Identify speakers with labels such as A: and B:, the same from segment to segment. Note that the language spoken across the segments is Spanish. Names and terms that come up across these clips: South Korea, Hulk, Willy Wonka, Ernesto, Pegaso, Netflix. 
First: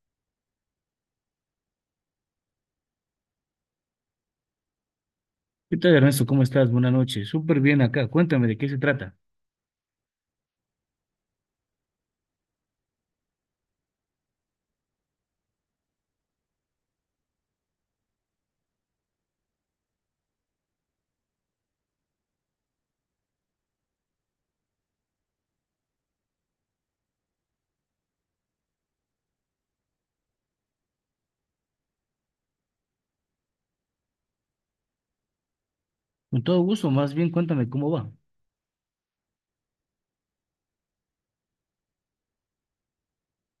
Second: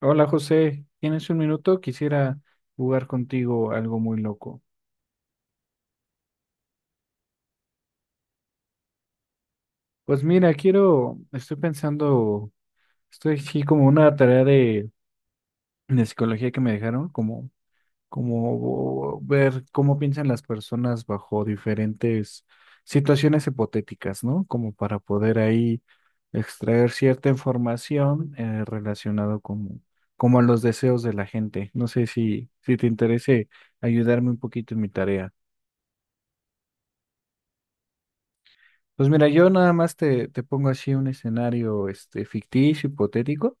A: Hola José, ¿tienes un minuto? Quisiera jugar contigo algo muy loco.
B: ¿Qué tal, Ernesto? ¿Cómo estás? Buenas noches. Súper bien acá. Cuéntame de qué se trata.
A: Pues mira, quiero, estoy pensando, estoy aquí como una tarea de psicología que me dejaron, como, como ver cómo piensan las personas bajo diferentes situaciones hipotéticas, ¿no? Como para poder ahí extraer cierta información relacionado como, como a los deseos de la gente. No sé si te interese ayudarme un poquito en mi tarea.
B: Con todo gusto, más bien cuéntame cómo va.
A: Pues mira, yo nada más te pongo así un escenario este, ficticio, hipotético,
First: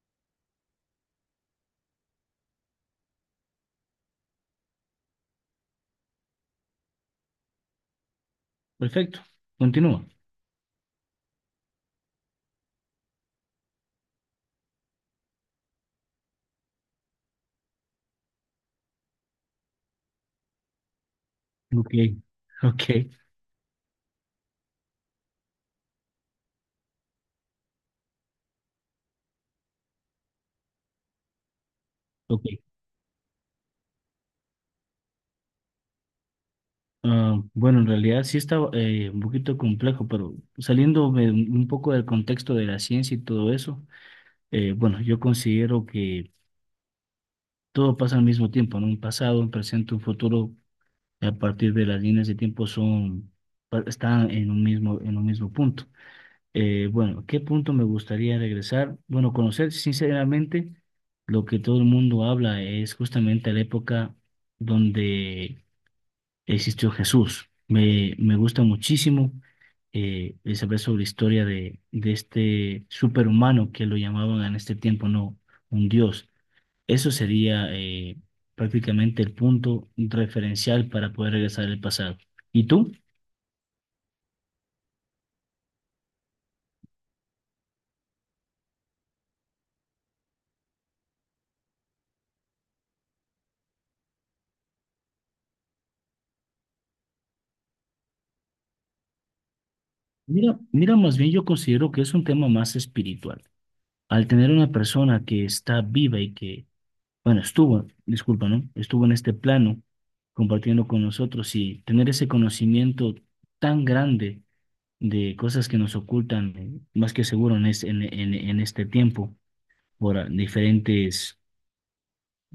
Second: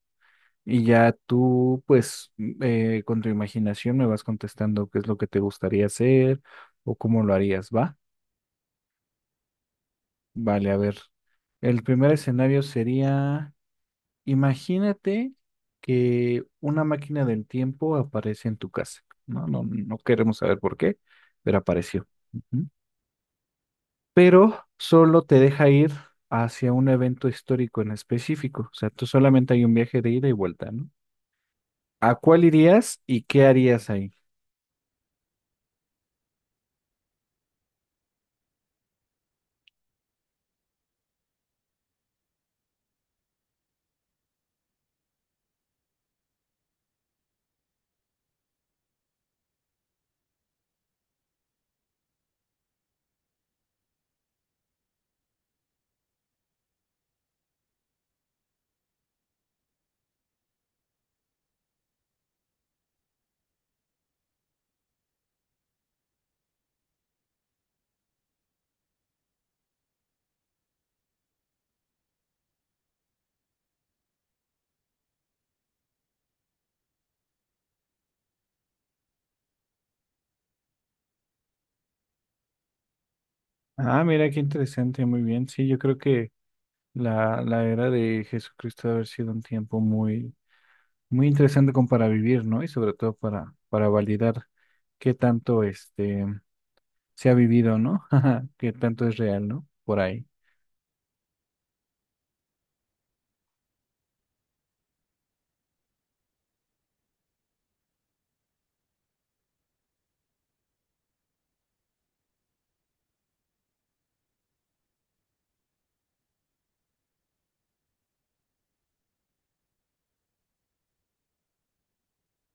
A: y ya tú, pues, con tu imaginación me vas contestando qué es lo que te gustaría hacer o cómo lo harías, ¿va?
B: Perfecto. Continúa.
A: Vale, a ver. El primer escenario sería, imagínate que una máquina del tiempo aparece en tu casa. No, no, queremos saber por qué, pero
B: Ok,
A: apareció.
B: ok,
A: Pero solo te deja ir hacia un evento histórico en específico. O sea, tú solamente hay un viaje de ida y vuelta, ¿no? ¿A cuál
B: ok.
A: irías y qué harías ahí?
B: Ah, bueno, en realidad sí está un poquito complejo, pero saliéndome un poco del contexto de la ciencia y todo eso, bueno, yo considero que todo pasa al mismo tiempo, ¿no? Un pasado, un presente, un futuro, a partir de las líneas de tiempo son, están en un mismo punto. Bueno, ¿qué punto me gustaría regresar? Bueno, conocer sinceramente lo que todo el mundo habla es justamente la época donde existió Jesús. Me gusta muchísimo el saber sobre la historia de este superhumano que lo llamaban en este tiempo, no, un dios. Eso sería prácticamente el punto referencial para poder regresar al pasado. ¿Y tú?
A: Ah, mira, qué interesante, muy bien. Sí, yo creo que la era de Jesucristo debe haber sido un tiempo muy, muy interesante como para vivir, ¿no? Y sobre todo para validar qué tanto este se ha vivido, ¿no? Qué tanto es real, ¿no? Por ahí.
B: Mira, mira, más bien yo considero que es un tema más espiritual. Al tener una persona que está viva y que, bueno, estuvo, disculpa, ¿no? Estuvo en este plano compartiendo con nosotros y tener ese conocimiento tan grande de cosas que nos ocultan, más que seguro en, es- en este tiempo, por diferentes,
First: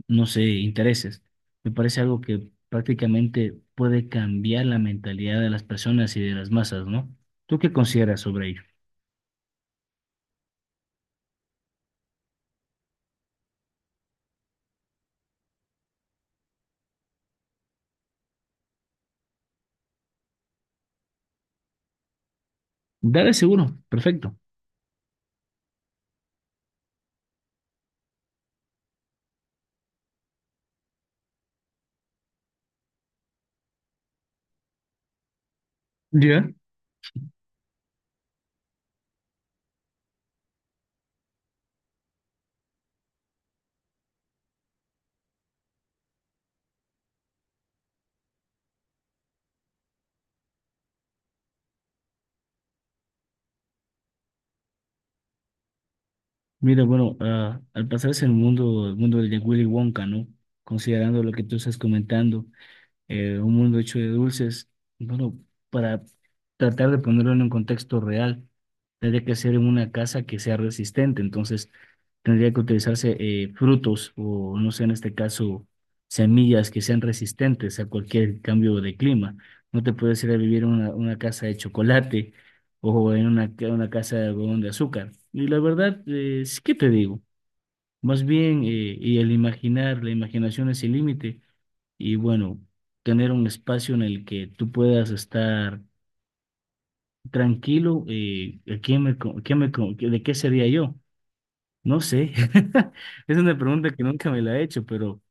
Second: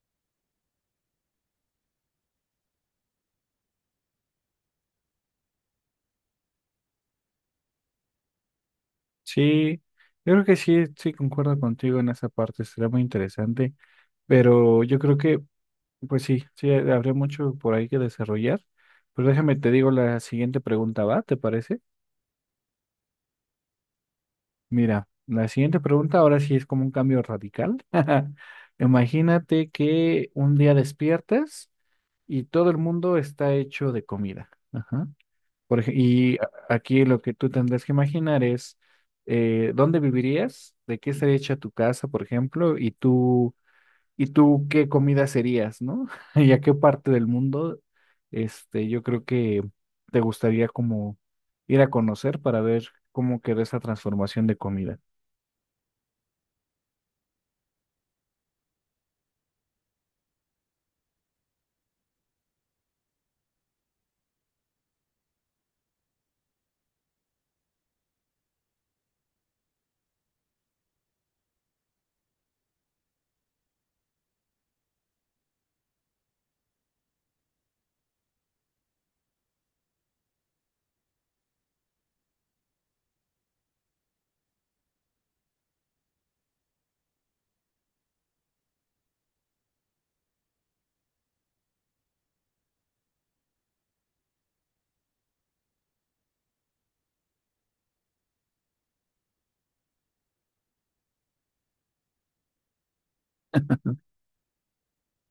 B: no sé, intereses. Me parece algo que prácticamente puede cambiar la mentalidad de las personas y de las masas, ¿no? ¿Tú qué consideras sobre ello?
A: Sí, yo creo que sí, sí concuerdo contigo en esa parte, será muy interesante. Pero yo creo que, pues sí, sí, habría mucho por ahí que desarrollar. Pero déjame, te digo la siguiente pregunta, ¿va? ¿Te parece?
B: Dale seguro, perfecto.
A: Mira, la siguiente pregunta ahora sí es como un cambio radical. Imagínate que un día despiertas y todo el mundo está hecho de comida. Ajá. Por ej- y a-
B: Ya.
A: Aquí lo que tú tendrás que imaginar es dónde vivirías, de qué estaría hecha tu casa, por ejemplo, y tú ¿y tú qué comida serías, no? ¿Y a qué parte del mundo, este, yo creo que te gustaría como ir a conocer para ver cómo quedó esa transformación de comida?
B: Mira, bueno, ah, al pasarse el mundo de Willy Wonka, ¿no? Considerando lo que tú estás comentando un mundo hecho de dulces. Bueno, para tratar de ponerlo en un contexto real, tendría que ser en una casa que sea resistente, entonces tendría que utilizarse frutos o, no sé, en este caso, semillas que sean resistentes a cualquier cambio de clima. No te puedes ir a vivir en una casa de chocolate o en una casa de algodón de azúcar. Y la verdad, sí que te digo, más bien, y el imaginar, la imaginación es el límite y bueno, tener un espacio en el que tú puedas estar tranquilo. ¿De qué sería yo? No sé. Es una pregunta que nunca me la he hecho, pero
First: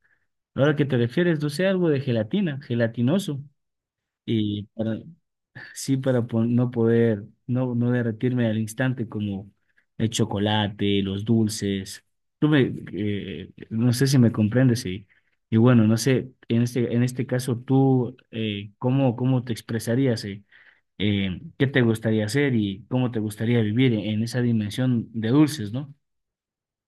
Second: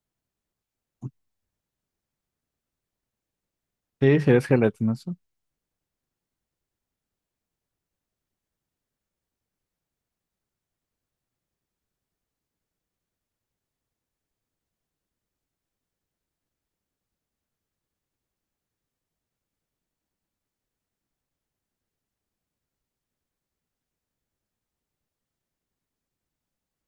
B: ahora que te refieres, no sé, algo de gelatina, gelatinoso.
A: Sí, serías
B: Y para,
A: gelatinoso.
B: sí, para no poder, no, no derretirme al instante como el chocolate, los dulces. No sé si me comprendes y bueno, no sé, en este caso tú, ¿cómo, cómo te expresarías, eh? ¿Qué te gustaría hacer y cómo te gustaría vivir en esa dimensión de dulces, ¿no?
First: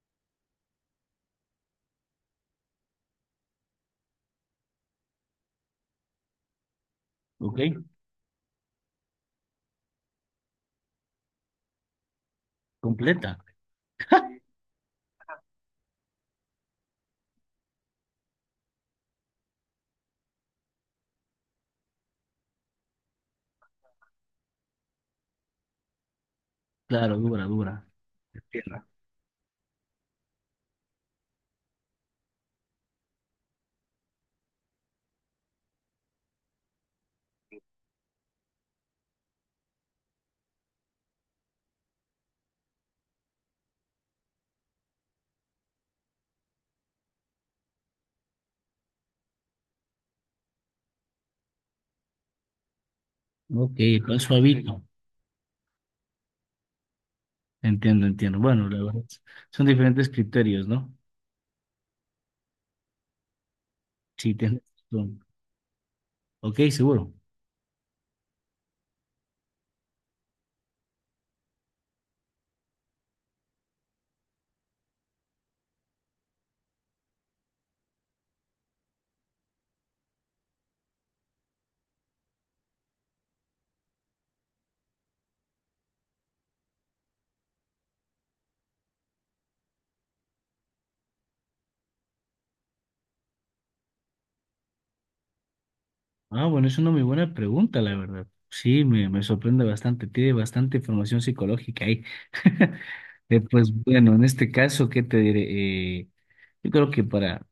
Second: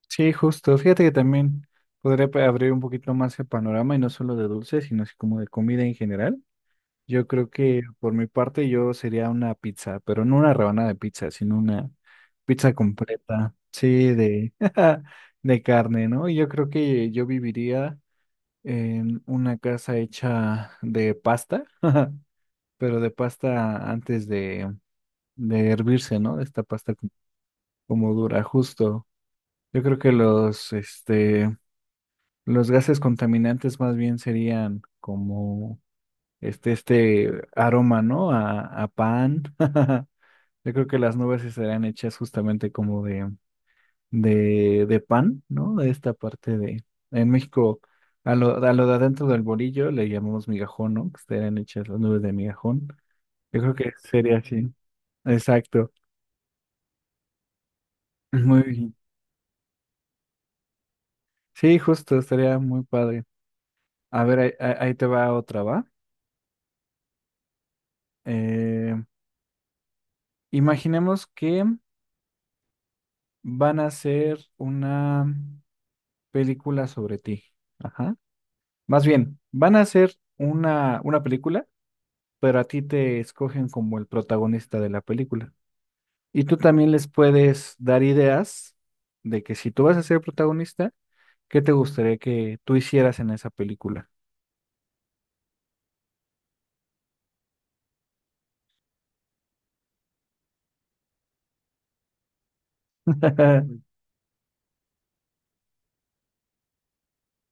A: Sí, justo. Fíjate que también abrir un poquito más el panorama y no solo de dulces, sino así como de comida en general. Yo creo
B: ¿Ok?
A: que por mi parte yo sería una pizza, pero no una rebanada de pizza, sino una pizza
B: Completa.
A: completa, sí, de, de carne, ¿no? Y yo creo que yo viviría en una casa hecha de pasta, pero de pasta antes de hervirse, ¿no? De esta
B: Claro, dura, dura.
A: como dura,
B: Entiendo.
A: justo. Yo creo que los, este, los gases contaminantes más bien serían como este aroma, ¿no? A pan. Yo creo que las nubes sí serán hechas justamente como de pan, ¿no? De esta parte de... En México, a lo de adentro del bolillo le llamamos migajón, ¿no? Que serán hechas las nubes de migajón. Yo creo
B: Ok,
A: que
B: con
A: sería así.
B: suavito.
A: Exacto.
B: Entiendo, entiendo.
A: Muy
B: Bueno, la
A: bien.
B: verdad, son diferentes criterios, ¿no?
A: Sí, justo, estaría muy padre. A
B: Sí,
A: ver,
B: tienes
A: ahí te
B: razón.
A: va otra, ¿va?
B: Ok, seguro.
A: Eh, Imaginemos que van a hacer una... película sobre ti. Ajá. Más bien, van a hacer una película, pero a ti te escogen como el protagonista de la película. Y tú también les puedes dar ideas de que si tú vas a ser protagonista, ¿qué te gustaría que tú hicieras en esa película?
B: Ah, bueno, es una muy buena pregunta, la verdad. Sí, me sorprende bastante. Tiene bastante información psicológica ahí. Pues bueno, en este caso, ¿qué te diré? Yo creo que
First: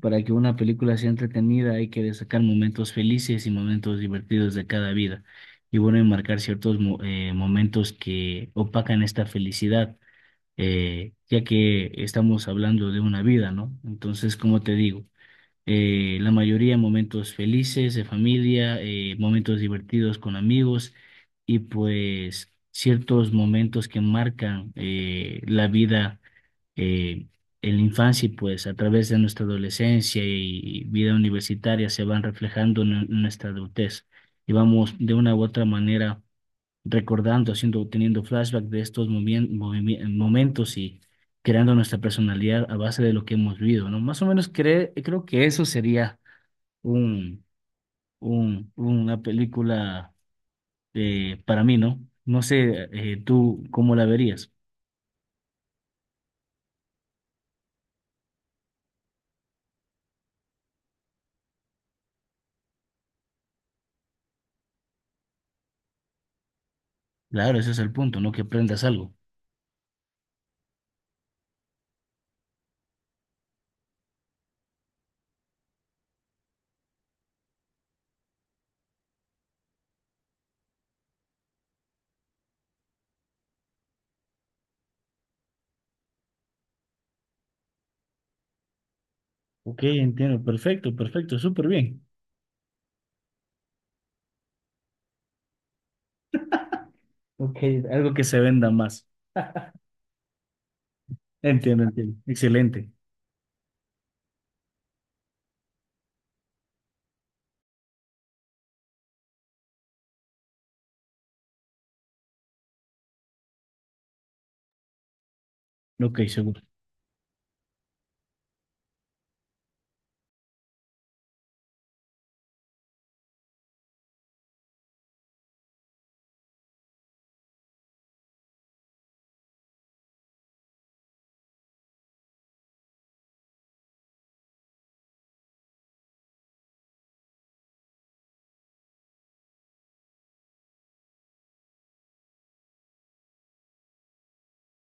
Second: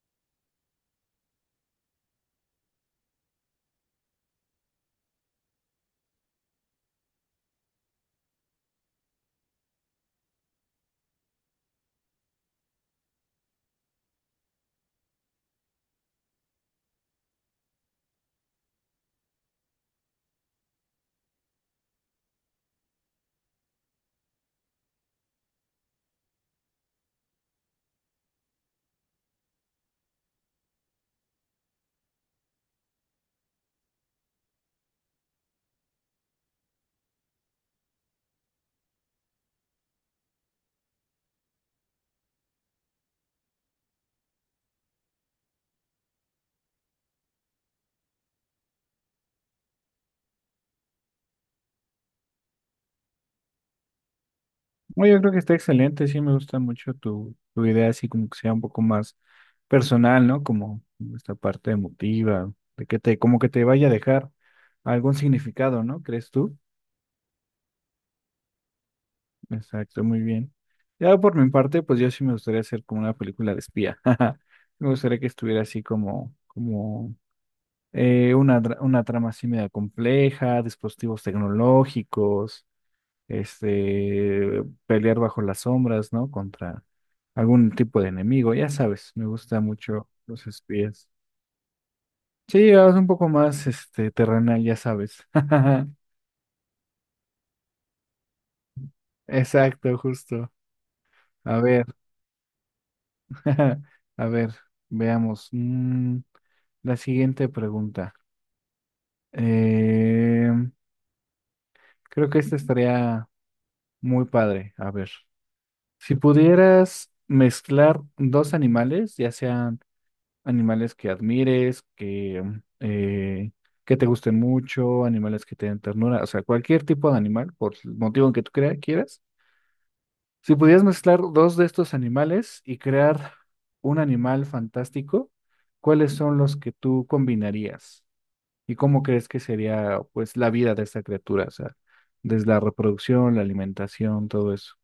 B: para que una película sea entretenida hay que destacar momentos felices y momentos divertidos de cada vida. Y bueno, enmarcar ciertos momentos que opacan esta felicidad, ya que estamos hablando de una vida, ¿no? Entonces, ¿como te digo? Eh, la mayoría momentos felices de familia, momentos divertidos con amigos y pues ciertos momentos que marcan la vida eh, en la infancia y pues a través de nuestra adolescencia y vida universitaria se van reflejando en nuestra adultez y vamos de una u otra manera recordando, haciendo, teniendo flashback de estos momentos y creando nuestra personalidad a base de lo que hemos vivido, ¿no? Más o menos creo que eso sería un, una película para mí, ¿no? No sé, tú cómo la verías.
A: Bueno, yo creo que está excelente, sí me gusta mucho tu idea, así como que sea un poco más personal, ¿no? Como esta parte emotiva, de que te, como que te vaya a dejar algún significado, ¿no? ¿Crees tú?
B: Claro, ese es el punto, ¿no? Que aprendas algo.
A: Exacto, muy bien. Ya por mi parte, pues yo sí me gustaría hacer como una película de espía. Me gustaría que estuviera así como, como una trama así media compleja, dispositivos tecnológicos, este, pelear bajo las sombras, ¿no? Contra algún tipo de enemigo. Ya sabes, me gusta
B: Ok,
A: mucho
B: entiendo,
A: los
B: perfecto,
A: espías.
B: perfecto, súper bien.
A: Sí, es un poco más este terrenal, ya sabes.
B: Ok, algo que se venda más.
A: Exacto, justo. A
B: Entiendo,
A: ver,
B: entiendo. Excelente.
A: a ver, veamos. La siguiente pregunta. Eh, Creo que esta estaría muy padre. A ver, si
B: Ok, seguro.
A: pudieras mezclar dos animales, ya sean animales que admires, eh, que te gusten mucho, animales que te den ternura, o sea, cualquier tipo de animal, por el motivo en que tú quieras. Si pudieras mezclar dos de estos animales y crear un animal fantástico, ¿cuáles son los que tú combinarías? ¿Y cómo crees que sería pues la vida de esta criatura? O sea, desde la reproducción, la alimentación, todo eso.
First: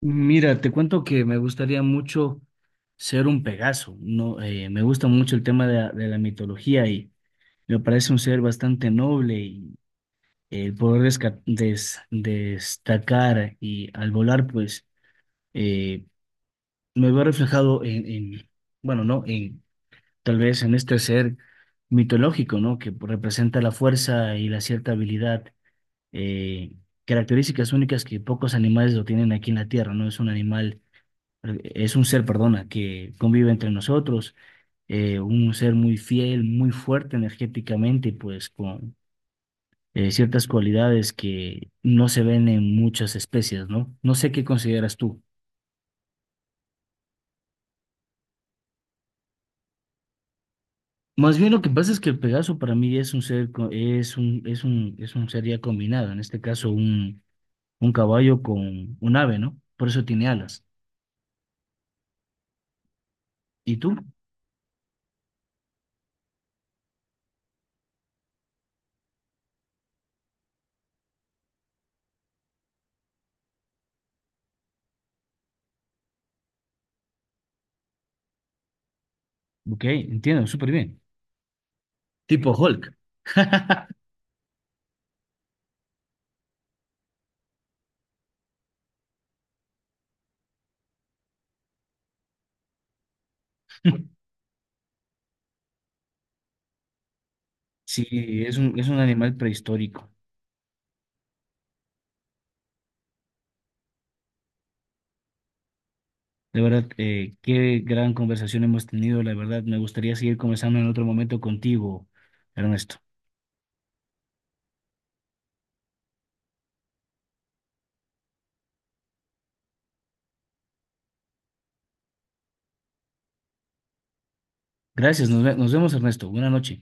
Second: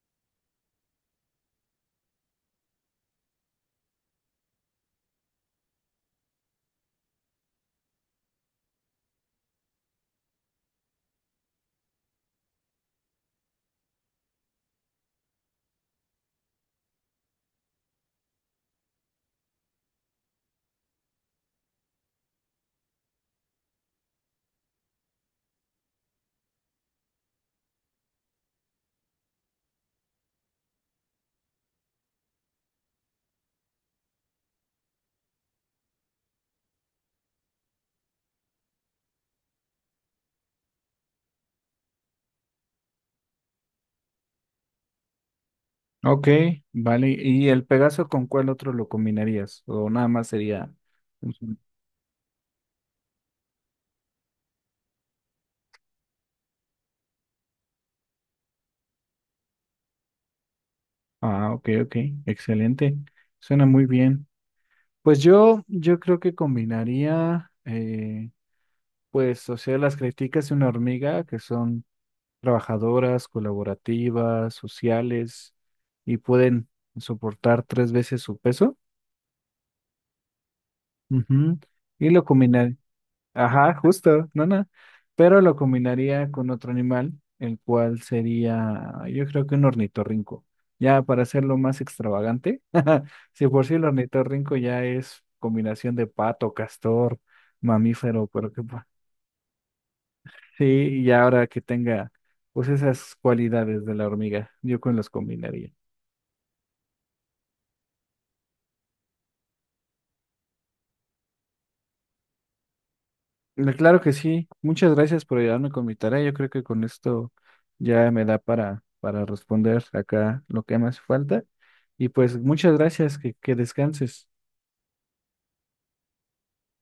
B: Mira, te cuento que me gustaría mucho ser un Pegaso, ¿no? Me gusta mucho el tema de de la mitología y me parece un ser bastante noble y el poder destacar y al volar, pues eh, me veo reflejado bueno, ¿no? En, tal vez en este ser mitológico, ¿no? Que representa la fuerza y la cierta habilidad, eh, características únicas que pocos animales lo tienen aquí en la Tierra, ¿no? Es un ser, perdona, que convive entre nosotros, un ser muy fiel, muy fuerte energéticamente, pues con ciertas cualidades que no se ven en muchas especies, ¿no? No sé qué consideras tú.
A: Ok, vale. ¿Y el Pegaso con cuál otro lo combinarías? ¿O nada más sería... un
B: Más bien
A: solo?
B: lo que pasa es que el Pegaso para mí es un ser, co- es un, es un, es un ser ya combinado, en este caso un caballo con un ave, ¿no? Por eso tiene alas.
A: Ah, ok, ok, excelente. Suena
B: ¿Y
A: muy
B: tú?
A: bien. Pues yo creo que combinaría, pues, o sea, las críticas de una hormiga, que son trabajadoras, colaborativas, sociales, y pueden soportar tres veces su peso.
B: Ok, entiendo, súper bien.
A: Ujú, y lo
B: Tipo
A: combinaría,
B: Hulk.
A: ajá, justo, no, no, pero lo combinaría con otro animal, el cual sería, yo creo que un ornitorrinco. Ya para hacerlo más extravagante, si por sí el ornitorrinco ya es combinación de pato, castor,
B: Sí,
A: mamífero,
B: es un animal prehistórico.
A: sí, y ahora que tenga pues esas cualidades de la hormiga, yo con los combinaría.
B: De verdad, qué gran conversación hemos tenido. La verdad, me gustaría seguir conversando en otro momento contigo, Ernesto.
A: Claro que sí. Muchas gracias por ayudarme con mi tarea. Yo creo que con esto ya me da para responder acá lo que me hace falta. Y pues muchas gracias, que descanses.
B: Gracias, nos vemos, Ernesto. Buenas noches.